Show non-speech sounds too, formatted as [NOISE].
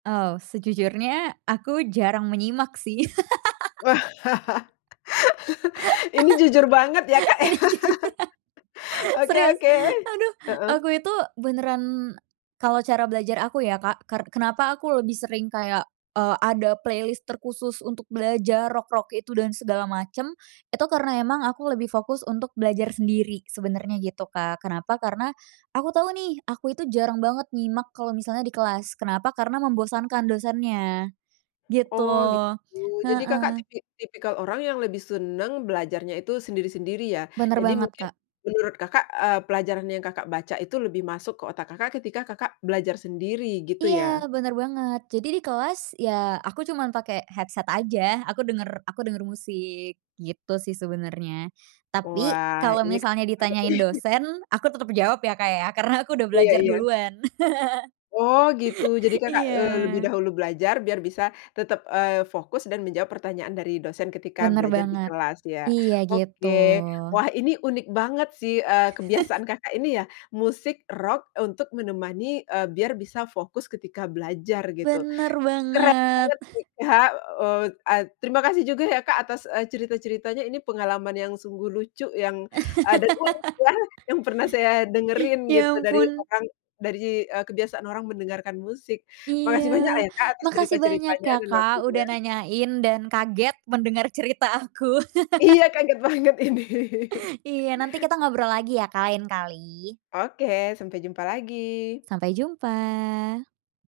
Oh, sejujurnya aku jarang menyimak sih. [LAUGHS] Ini jujur banget ya, Kak, [LAUGHS] ya, Ini jujur [CHUCKLES] oke serius, oke, aduh. heeh. Aku itu beneran kalau cara belajar aku ya, Kak, ker kenapa aku lebih sering kayak, eee, ada playlist terkhusus untuk belajar rock-rock itu dan segala macam. Itu karena emang aku lebih fokus untuk belajar sendiri sebenarnya, gitu Kak. Kenapa? Karena aku tahu nih, aku itu jarang banget nyimak kalau misalnya di kelas. Kenapa? Karena membosankan dosennya, gitu, Oh, gitu. Jadi, Kakak heeh. tipi tipikal orang yang lebih senang belajarnya itu sendiri-sendiri, ya. Benar Jadi banget, mungkin Kak. menurut Kakak, eee, pelajaran yang Kakak baca itu lebih masuk ke otak Kakak, ketika Kakak belajar sendiri gitu Iya ya? benar banget, jadi di kelas ya aku cuman pake headset aja, aku denger aku denger musik, gitu sih sebenernya, tapi Wah kalo ini, misalnya menarik ditanyain nih. dosen aku tetep jawab ya, Kak, ya karena aku udah Iya belajar iya. duluan. [LAUGHS] Oh, gitu, jadi Kakak, eee, lebih Iya. dahulu belajar biar bisa tetap, eee, fokus dan menjawab pertanyaan dari dosen ketika Benar belajar di banget, kelas, ya iya gitu. oke. Wah, ini unik banget sih, eee, kebiasaan [CHUCKLES] Kakak ini ya, musik rock untuk menemani, eee, biar bisa fokus ketika belajar, gitu. Benar Keren banget banget. nih, Kak, eee, ad terima kasih juga ya, Kak, atas, eee, cerita-ceritanya. Ini pengalaman yang sungguh lucu yang ada pun [LAUGHS] ya yang pernah saya dengerin Ya gitu dari ampun. orang, dari, eee, kebiasaan orang mendengarkan musik. Iya, Makasih banyak ya, Kak, atas makasih banyak cerita-ceritanya ya, dan Kak, udah waktunya. nanyain dan kaget mendengar cerita aku. Iya kaget [LAUGHS] banget ini. [CHUCKLES] Iya nanti kita ngobrol lagi ya, Kak, lain kali. Oke sampai jumpa lagi. Sampai jumpa.